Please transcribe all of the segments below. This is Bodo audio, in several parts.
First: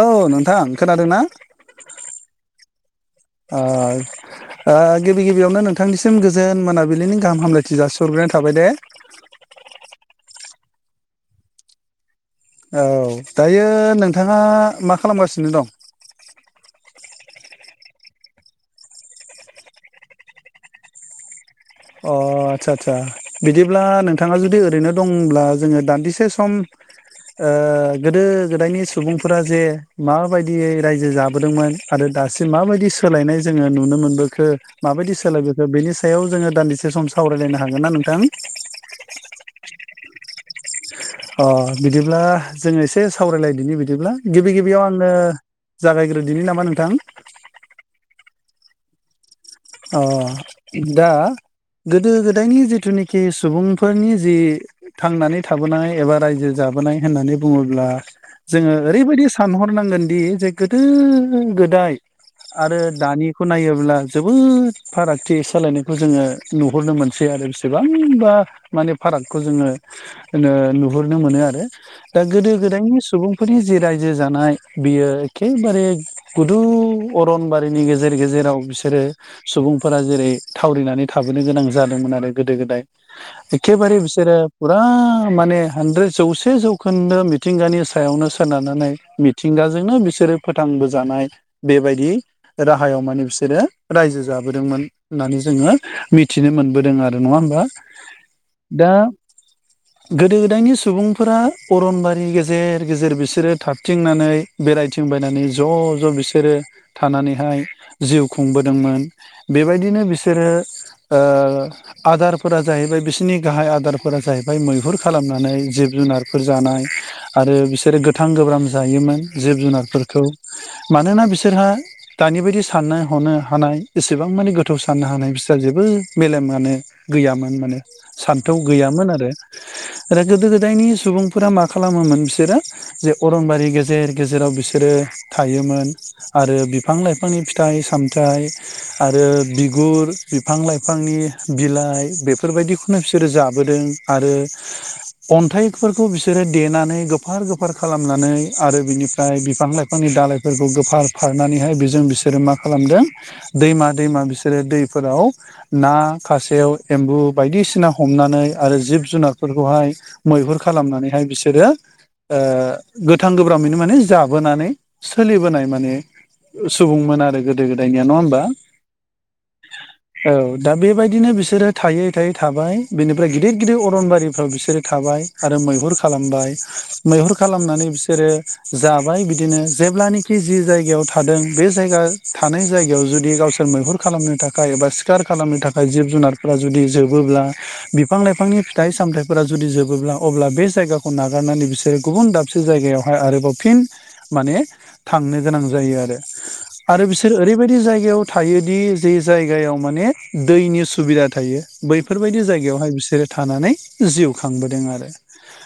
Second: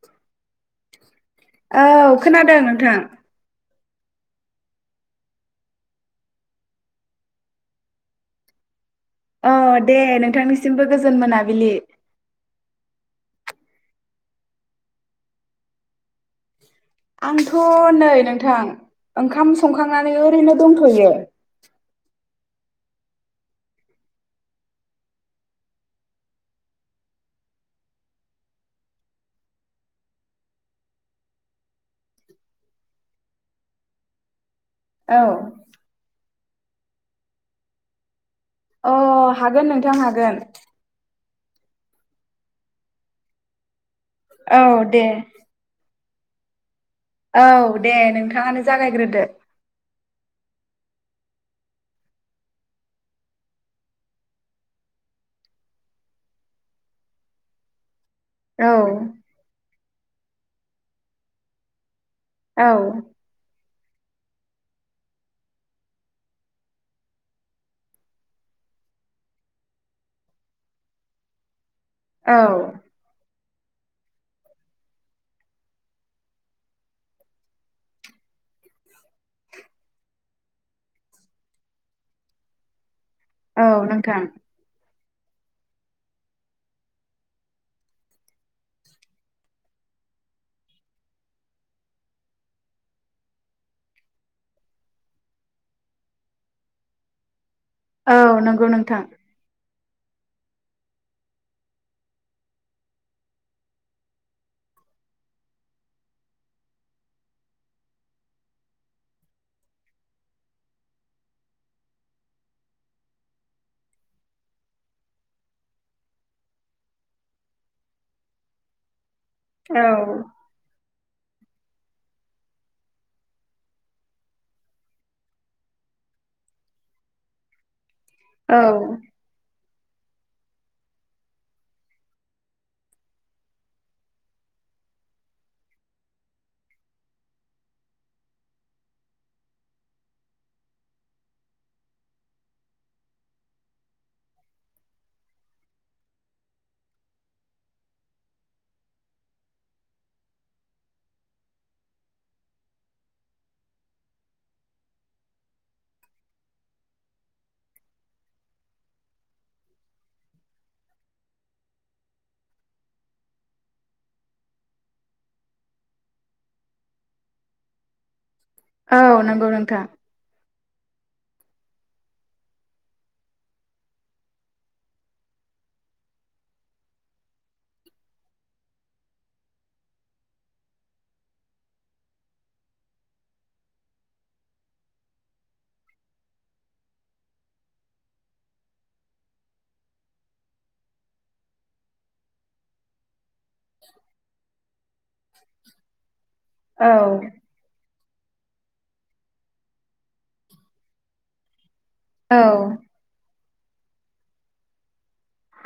औ नोंथां खोनादोंनाा? औ खोनादों नोंथां गिबि गिबियावनो नोंथांनिसिम गोजोन मोनाबिलिनि गाहाम हामलायथि जासिरग्रोनाय थाबाय द बे औ दे नोंथांनिसिमबो गोजोन मोनाबिलि औ दायो नोंथाङा मा खालामगासिनो दं? आंथ नै नोंथां ओंखाम संखांनानै ओरैनो दंथयो। अ आदसा आदा बिदिब्ला नोंथाङा जुदि ओरैनो दंब्ला जोङो दान्दिसे सम गोदो गोदायनि सुबुंफोरा जे माबायदियै रायजो जाबोदोंमोन आरो। दासिम माबायदि सोलायनाय जोङो नुनो मोनबोखो? माबायदि औ सोलाय बेखो बेनि सायाव जोङो दान्दिसे सम सावरायलायनो हागोन ना नोंथां? अ हागोन नोंथां हागोन। अ बिदिब्ला जोङ एसे सावरायलायनायनि बिदि बिदिब्ला गिबि औ गिबियाव दे आंनो जागायग्रोदिनि नामा नोंथां? औ दे नोंथाङानो जागायग्रोदो। अ दा गोदो गोदायनि जिथुनाखि सुबुंफोरनि जि थांनानै थाबोनाय एबा रायजो जानाय। माबोनाय होननानै बुङोब्ला। औ जोङो ओरैबायदि सानहरनांगोनदि जे गोदो गोदाय औ आरो दानिखौ नायोब्ला जोबोद फारागथि सालायनायखौ जोङो नुहरनो मोनसै आरो बेसेबांबा माने फारागथि खौ जोङो नुहुरनो मोनो आरो दा औ गोदो गोदायनि सुबुं बे फोरनि जि रायजो जानाय बियो एखेबारे गुदु अरनबारिनि गेजेर गेजेर जेराव बिसोरो सुबुंफोरा जेरै थावरिनानै थाबोनो गोनां जादोंमोन आरो गोदो गोदाय औ एखेबारे नोंथां बिसोरो फुरा माने हानद्रेद जौसे जौखोन्दो मिथिंगानि सायावनो सोनारनानै मिथिंगाजोंनो बिसोर बिसोरो फोथांबोजानाय बेबायदि राहायाव माने बिसोरो रायजो जाबोदोंमोन होननानै जोङो मिथिनो मोनबोदों आरो नङा होमबा? औ नंगौ दा नोंथां। गोदो गोदायनि सुबुंफोरा अरनबारि गेजेर गेजेर बिसोरो थारथिंनानै बेराय [unintelligible] मोन बेबायदिनो बिसोरो आदारफोरा जाहैबाय बिसोरनि गाहाय आदारफोरा जाहैबाय मैहुर खालामनानै जिब जुनारफोर जानाय आरो बिसोरो गोथां गोब्राम जायोमोन। जिब औ जुनारफोरखौ मानोना बिसोरहा दानि बायदि साननो हनो हानाय एसेबां माने गोथौ साननो हानाय बिस्रा जेबो मेलेमानो गैयामोन माने सान्थौ औ गैयामोन आरो। आरो गोदो गोदायनि सुबुंफोरा मा खालामोमोन बिसोरो जे अरनबारि गेजेर गेजेराव बिसोरो थायोमोन आरो बिफां लाइफांनि फिथाइ सामथ फिथाइ आरो बिगुर बिफां लाइफांनि बिलाइ बेफोरबायदिखौना फि - बिसोरो जाबोदों, आरो अन्थाइफोरखौ बिसोरो देनानै गोफार गोफार खालामनानै आरो बिनिफ्राय बिफां लाइफांनि दालायफोरखौ गोफार फारनानैहाय बेजों बिसोरो मा खालामदों? दैमा दैमा बिसोरो दैफोराव ना खासेयाव एम्बु बायदिसिना हम नानै आरो जिब जुनारफोरखौहाय मैहुर खालामनानैहाय बिसोरो गोथां गोब्राबैनो माने जाबोनानै सोलिबोनाय माने। सुबुंमोन आरो गोदो गोदायनिया न औ नंगौ नोंथाङ। दा बेबायदिनो बिसोरो थायै थायै थाबाय बेनिफ्राय गिदिर गिदिर अरनबारिफ्राव बिसोरो थाबाय आरो। मैहुर खालामबाय मैहुर खालामनानै बिसोरो जाबाय बिदिनो जेब्लनेखि जि जायगायाव थादों बे जायगा थानाय जायगायाव जुदि गावसोर मैहुर खालामनो थाखाय एबा सिखार खालामनो थाखाय जिब जुनारफोरा जुदि जोबो ब्ला बिफां लाइफांनि फिथाइ सामथायफोरा जुदि जोबोब्ला अब्ला बे जायगाखौ नागारनानै बिसोरो गुबुन दाबसे जायगायावहाय आरोबाव फिन माने थांनो गोनां जायो औ आरो बिस ओरै बायदि जायगायाव थायोदि जे जायगायाव माने दैनि सुबिदा थायो। औ बैफोरबायदि जायगायावहाय बिसोरो थानानै जिउ खांबोदों आरो।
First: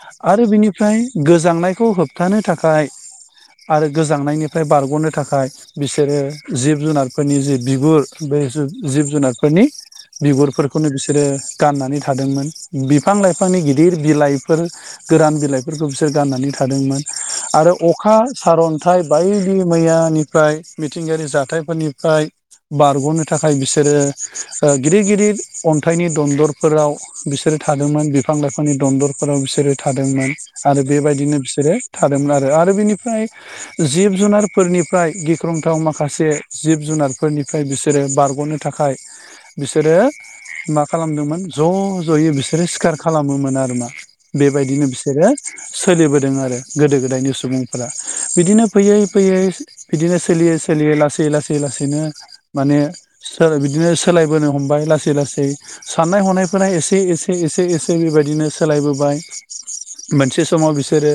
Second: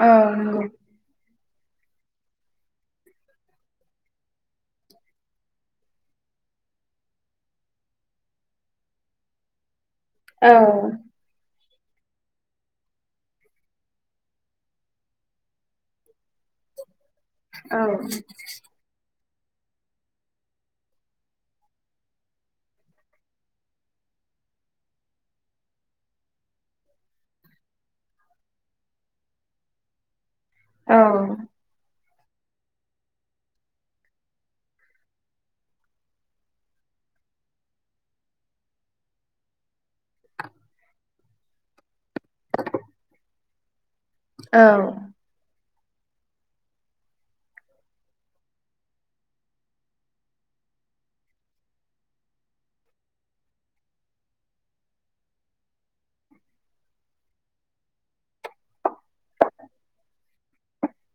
औ आरो नंगौ बिनिफ्राय गोज। गोजांनायखौ होबथानो थाखाय आरो गोजांनायनिफ्राय बारगनो थाखाय बिसोरो जिब जुनारफोरनि जि बिगुर बे जिब जुनारफोरनि औ बिगुरफोरखौनो बिसोरो। गाननानै थादोंमोन बिफां लाइफांनि गिदिर बिलाइफोर गोरान बिलाइफोरखौ बिसोर गाननानै थादोंमोन। आरो अखा सारन्थाइ बायदि मैयानिफ्राय मिथिंगायारि जाथायफोरनिफ्राय बारगनो थाखाय बिसोरो गिदिर गिदिर अन्थाइनि दन्दरफोराव बिसोरो थादोंमोन बिफां लाइफांनि दन्दरफोराव बिसोरो थादोंमोन आरो औ बेबायदिनो बिसोरो थादोंमोन आरो। आरो बिनिफ्राय जिब जुनारफोरनिफ्राय गिख्रंथाव माखा खासे जिब जुनारफोरनिफ्राय बिसोरो बारगनो थाखाय बिसोरो मा खालामदोंमोन ज जयै बिसोरो सिखार खालामोमोन आरो ना बेबायदिनो बिसोरो सोलिबोदों आरो गोदो गोदायनि सुबुंफोरा बिदिनो फैयै फैयै बिदिनो सोलियै सोलियै लासै लासै लासैनो माने बिदिनो सोलायबोनो हमबाय लासै लासै। साननाय हनायफोरा एसे एसे एसे एसे बेबायदिनो सोलाय बोबाय। मोनसे समाव बिसोरो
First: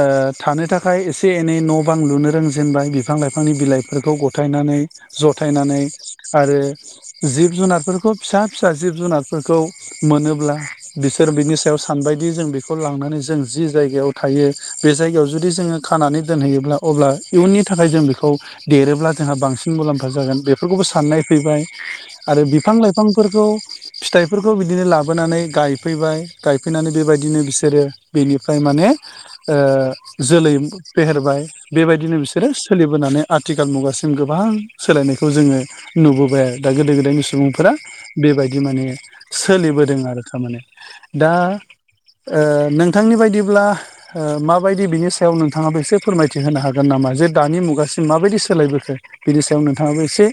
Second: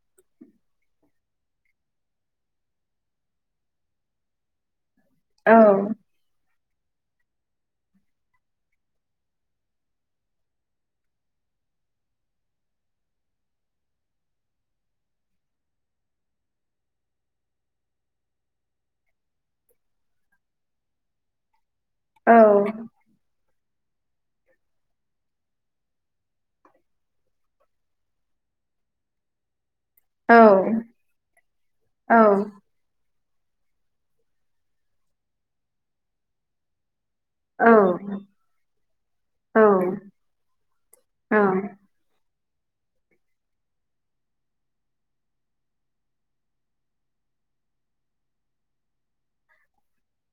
ओ थानो थाखाय एसे एनै न बां लुनो रोंजेनबाय बिफां लाइफां बिफांनि बिलाइफोरखौ गथायनानै औ जथायनानै आरो जिब जुनारफोरखौ फिसा फिसा जिब जुनारफोरखौ मोनोब्ला बिसोर बिनि सायाव सानबायदि जों बेखौ लांनानै जों जि जायगायाव थायो। बे जायगायाव जुदि जोंङो खानानै दोनहैयोब्ला अब्ला इयुननि थाखाय जों बेखौ देरोब्ला जोंहा बांसिन मुलाम्फा जागोन बेफोरखौबो साननाय फैबाय। औ आरो बिफां औ लाइफांफोरखौ फिथाइफोरखौ बिदिनो लाबोनानै गायफैबाय गायफैनानै बेबायदिनो बिसोरो बेनिफ्राय माने ओ औ जोलै फेहेरबाय औ बेबायदिनो बिसोरो सोलि माने आथिखाल मुगासिम गोबां सोलायनायखौ जोङो नुबोबाय आरो दा गोदो गोदायनि स औ सुबुंफोरा बेबायदि माने औ सोलिबोदों आरो। थारमाने दा औ ओ नोंथांनि बायदिब्ला ओ माबायदि बिनि सायाव नोंथाङाबो एसे फोरमायथि होनो हागोन नामा? जे दानि मुगासिम माबायदि सोलायबोखो बिनि सायाव नोंथांङाबो एसे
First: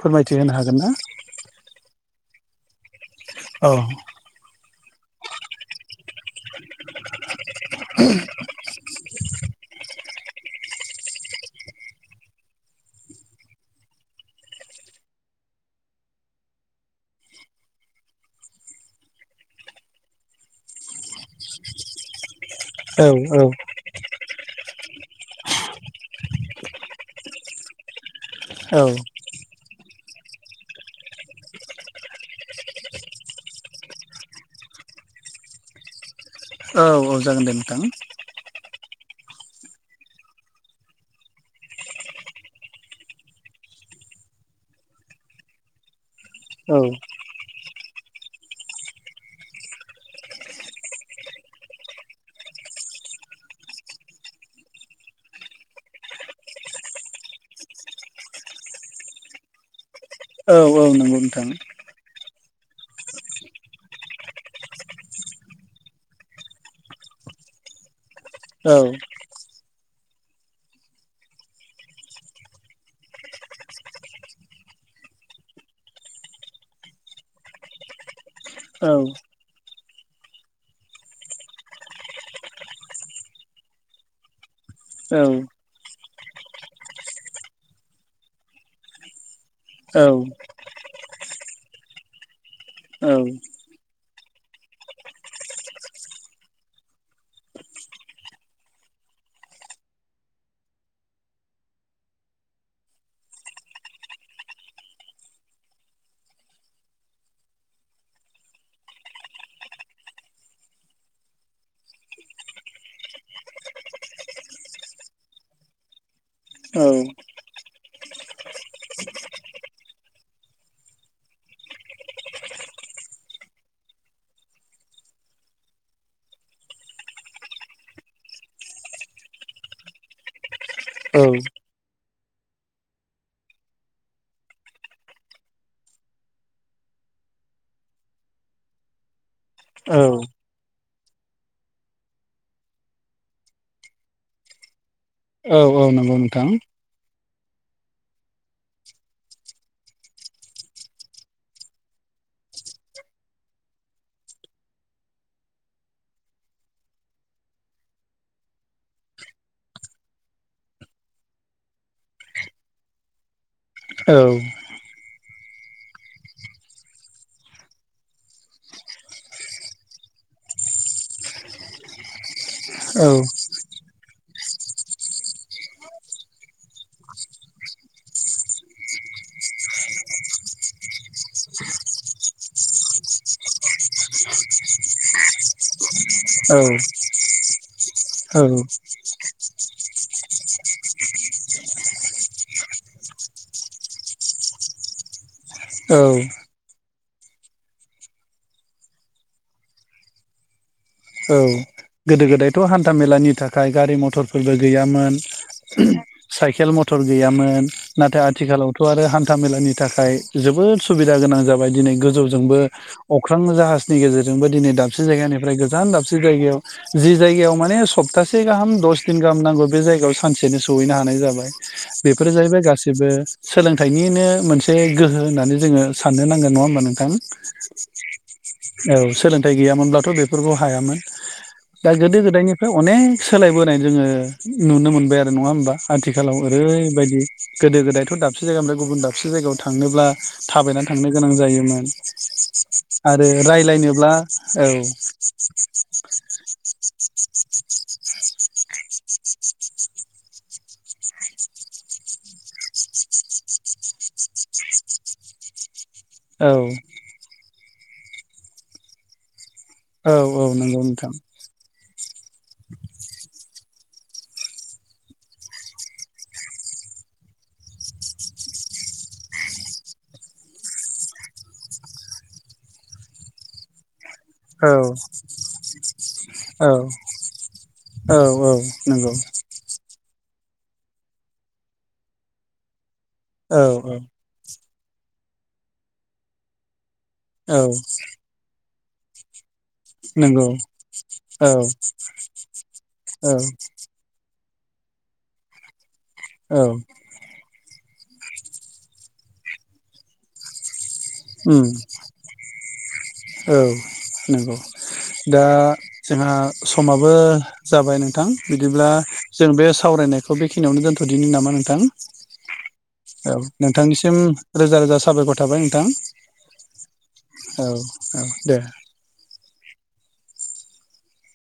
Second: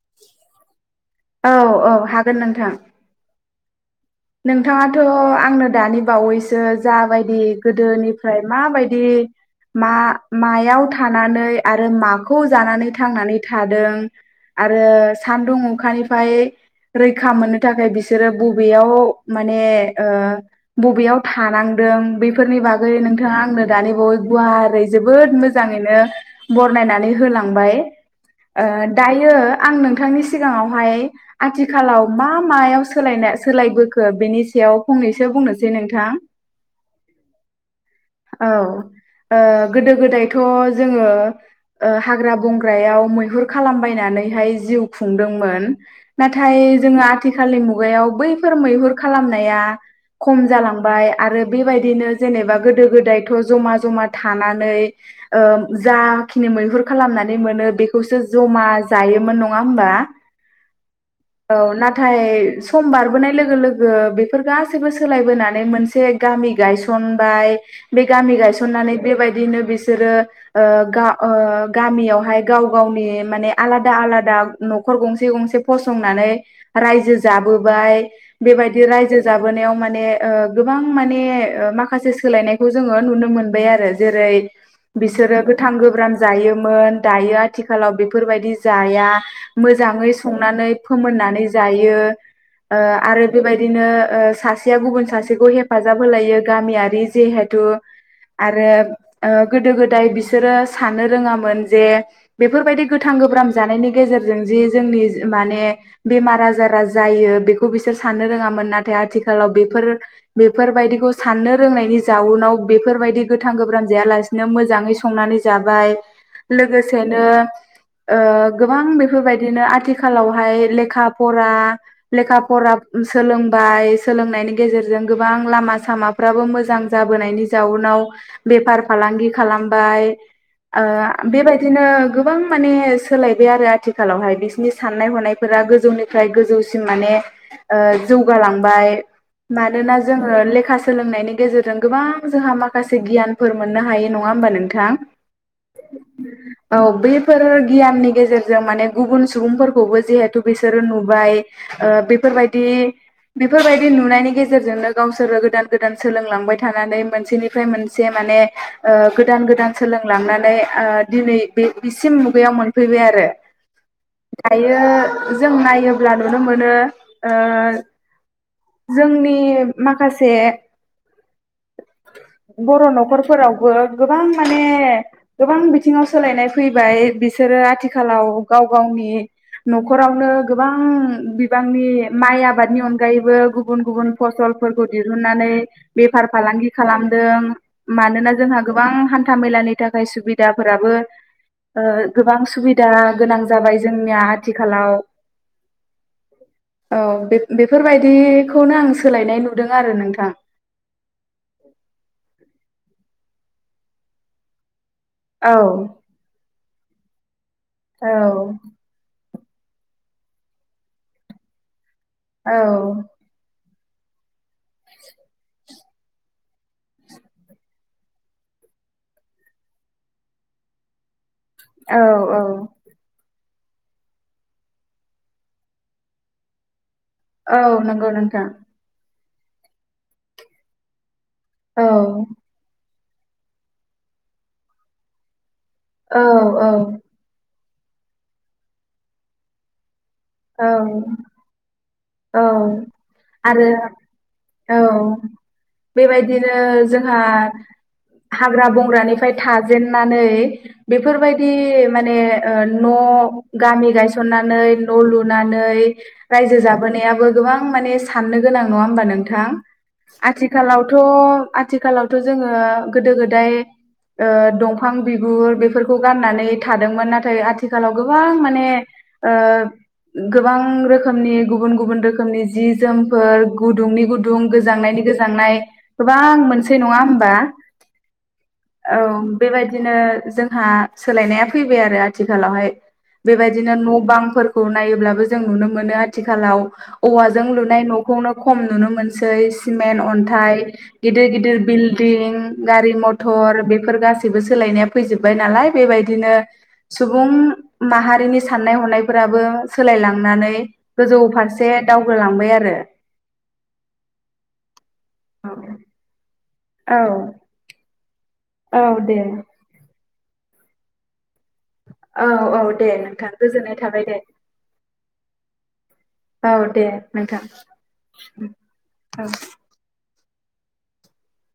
फोरमायथि होनो हागोन ना? औ हागोन नोंथां [inaudible] नोंथाङाथ आंनो दानि बावैसो जाबायदि गोदोनिफ्राय माबायदि मा मायाव थानानै आरो माखौ जानानै थांनानै थादों। आरो सान्दुं अखानिफ्राय रैखा मोननो थाखाय बिसोरो बबेयाव माने ओ बबेयाव थानांदों बे फोरनि बागै औ नोंथाङा औ आंनो दानि बावै गुवारै जोबोद मोजांङैनो बरनायनानै हो लांबाय ओ औ दायो आं नोंथांनिसि सिगांङावहाय आथिखालाव मा मायाव सोलायने सोलायबो खो बिनि सायाव फंनैसो बुंनोसै नोंथां। औ औ जागोन दे नोंथां। औ ओ गोदो गोदायथ जोंङो। ओ हाग्रा बंग्रायाव मैहुर खालामबायनानै हाय जिउ खुंदोंमोन नाथाय औ जोंङो आथिखालनि मुगायाव बैफोर मैहुर खालामनाया खम जालांबाय आरो बेबायदिनो जेनेबा गोदो गोदायथ' जमा जमा थानानै। ओ जाखिनि मैहुर खालामनानै मोनो बेखौसो जमा जायोमोन नंङा होमबा औ औ नंगौ नोंथां [inaudible] औ नाथाय सम बारबोनाय लोगो लोगो बेफोर गासैबो सोलायबोनानै मोनसे गामि गायसनबाय। बे गामि गायसननानै बेबायदिनो बिस बिसोरो ओ गा-गामियावहाय गाव गावनि माने आलादा आलादा न'खर गंसे गंसे फसंनानै रायजो जाबोबाय बेबायदि औ रायजो जाबोनायाव माने माने ओ गोबां माने ओ माखासे सोलायनायखौ जोङो नुनो मोनबाय आरो जेरै बिसोरो गोथां गोब्राम जायोमोन दायो आथिखालाव बेफोरबायदि जाया औ मोजाङै संनानै फोमोननानै जायो। औ। बिदिनो सासेया गुबुन सासेखौ हेफाजाब होलायो गामियारि जिहेथु आरो ओ गोदो गोदाय बिसोरो साननो रोङामोन जे बेफोरबायदि गोथां गोब्राम जानायनि गेजेरजों जि जोंनि माने बेमार आजारा जायो बेखौ बिसोर साननो रोङामोन नाथाय आथिखालाव बेफोर बेफोरबायदिखौ साननो रोंनायनि जाउनाव बेफोर बेबायदि गोथां गोब्राम जाया लासिनो मोजां संनानै जाबाय लोगोसेनो औ ओ गोबां बेफोरबायदिनो आथिखालावहाय लेखा फरा लेखा फरा सोलोंबाय सोलोंनायनि गेजेरजों गोबां लामा सामाफ्राबो मोजां जाबोनायनि जाउनाव बेफार फालांगि खालामबाय ओ बेबायदिनो गोबां माने सोलायबाय आरो आथिखालावहाय बिसनि साननाय हनायफोरा। गोजौनिफ्राय गोजौसिम माने जौगालांबाय। मानोना औ जोङो लेखा सोलोंनायनि गेजेरजों गोबां जोंहा माखासे गियानफोर मोननो हायो नङा होमबा नोंथां? औ औ नंगौ नोंथां। बेफोर गियाननि गेजेरजों माने गुबुन सुबुंफोरखौबो जिहेथु बिसोरो नुबाय ओ बेफोरबाय दि बेफोरबायदि नुनायनि गेजेरजोंनो गावसोरो गोदान गोदान सोलोंलांबाय थानानै मोनसेनिफ्राय मोनसे माने माने ओ गोदान गोदान सोलोंलांनानै ओ दिनै बे बिसिम मुगायाव मोनफैबाय आरो। औ दायो जों नायोब्ला नुनो मोनो ओ जोंनि माखासे बर' औ न'खरफोरावबो गोबां माने गोबां बिथिङाव सोलायनाय फैबाय बिसोरो आथिखालाव गाव गावनि नि न'खरावनो गोबां बिबांनि माइ आबादनि अनगायैबो गुबुन गुबुन फसलफोरखौ दिहुननानै बेफार औ फालांगि खालामदों मानोना जोंहा गोबां हान्था मेलानि थाखाय सुबिदा दाफोराबो गोबां सुबिदा गोनां जाबाय जोंनिया आथिखालाव औ। औ बे बेफोरबायदिखौनो आं सोलायनाय नुदों आरो नोंथां। औ गोदो गोदायथ' हान्था मेलानि थाखाय गारि मथरफोरबो गैयामोन। औ साइकेल मथर गैयामोन औ नाथाय आथिखालावथ' आरो हा हान्था मेलानि थाखाय जोबोद सुबिदा गोनां जाबाय दिनै गोजौजोंबो औ अख्रां जाहाज नि गेजेरजोंबो दिनै दाबसे जायगानिफ्राय गोजान दाबसे जायगायाव जि जायगायाव माने सप्तासे गाहाम दस दिन गाहाम नांगौ बे जायगायाव सानसेनि सम सहैनो हानाय जाबाय औ बेफोर औ जाहैबाय गासिबो सोलोंथाइनिनो मोनसे गोहो होननानै जोङो साननो नांगोन नङा होमबा नों थां औ नंगौ नोंथां औ सोलोंथाइ गैयामोनब्लाथ' बेफोरखौ हायामोन। औ दा गोदो गोदायनिफ्राय अनेक सोलायबोनाय जोङो नुनो मोनबाय आरो नङा होमबा? औ आथिखालाव औ ओरैबायदि गोदो गोदायथ' दाबसे जायगानि गुबुन दाबसे जायगायाव थांनोब्ला औ थाबायनानै थांनो गोनां जायोमोन औ आरो रायलायनोब्ला औ। बेबायदिनो जोंहा हाग्रा बंग्रानिफ्राय थाजेननानै बेफोरबायदि माने ओ न' अ गामि गायसननानै न' लुनानै औ रायजो जाबोनायाबो गोबां माने साननो गोनां नङा होमबा नोंथां? औ औ नंगौ आथिखालावथ' नोंथां आथिखालावथ' जोङो गोदो गोदाय ओ दंफां बिगुर बेफोरखौ गाननानै थादोंमोन नाथाय आथिखालाव गोबां माने ओ गोबां रोखोमनि गुबुन गुबुन रोखोमनि जि जोमफोर गुदुंनि गुद दुं औ गोजांनायनि गोजांनाय गोबां औ मोनसे नङा होमबा औ औ नंगौ बेबायदिनो जों हा सोलायनाया फैबाय आरो आथिखालावहाय औ बेबायदिनो न' औ बांफोर खौ नायोब्लाबो जों नुनो मोनो आथिखालाव औवाजों औ लुनाय न'खौनो खम नुनो मोनसै स सिमेन, नंगौ अन्थाइ गिदिर औ गिदिर बिल्डं गारि औ मथर बेफोर गासिबोस सोलायनाया फैजोबबाय नालाय बेबायदिनो औ सुबुं माहारिनि साननाय हनायफोराबो सोलायलांनानै गोजौ उम फारसे दावगोलांबाय आरो औ नंगौ। दा जोंहा औ समाबो जाबाय नोंथां औ बिदिब्ला दे जों बेस सावरायनायखौ बेखिनियावनो दोनथ'दिनि नामा नों थां औ औ दे नोंथां औ गोजोननाय थाबाय दे नोंथांनिसिम रोजा रोजा साबायखर थाबाय नोंथां। औ दे नोंथां औ उम दे औ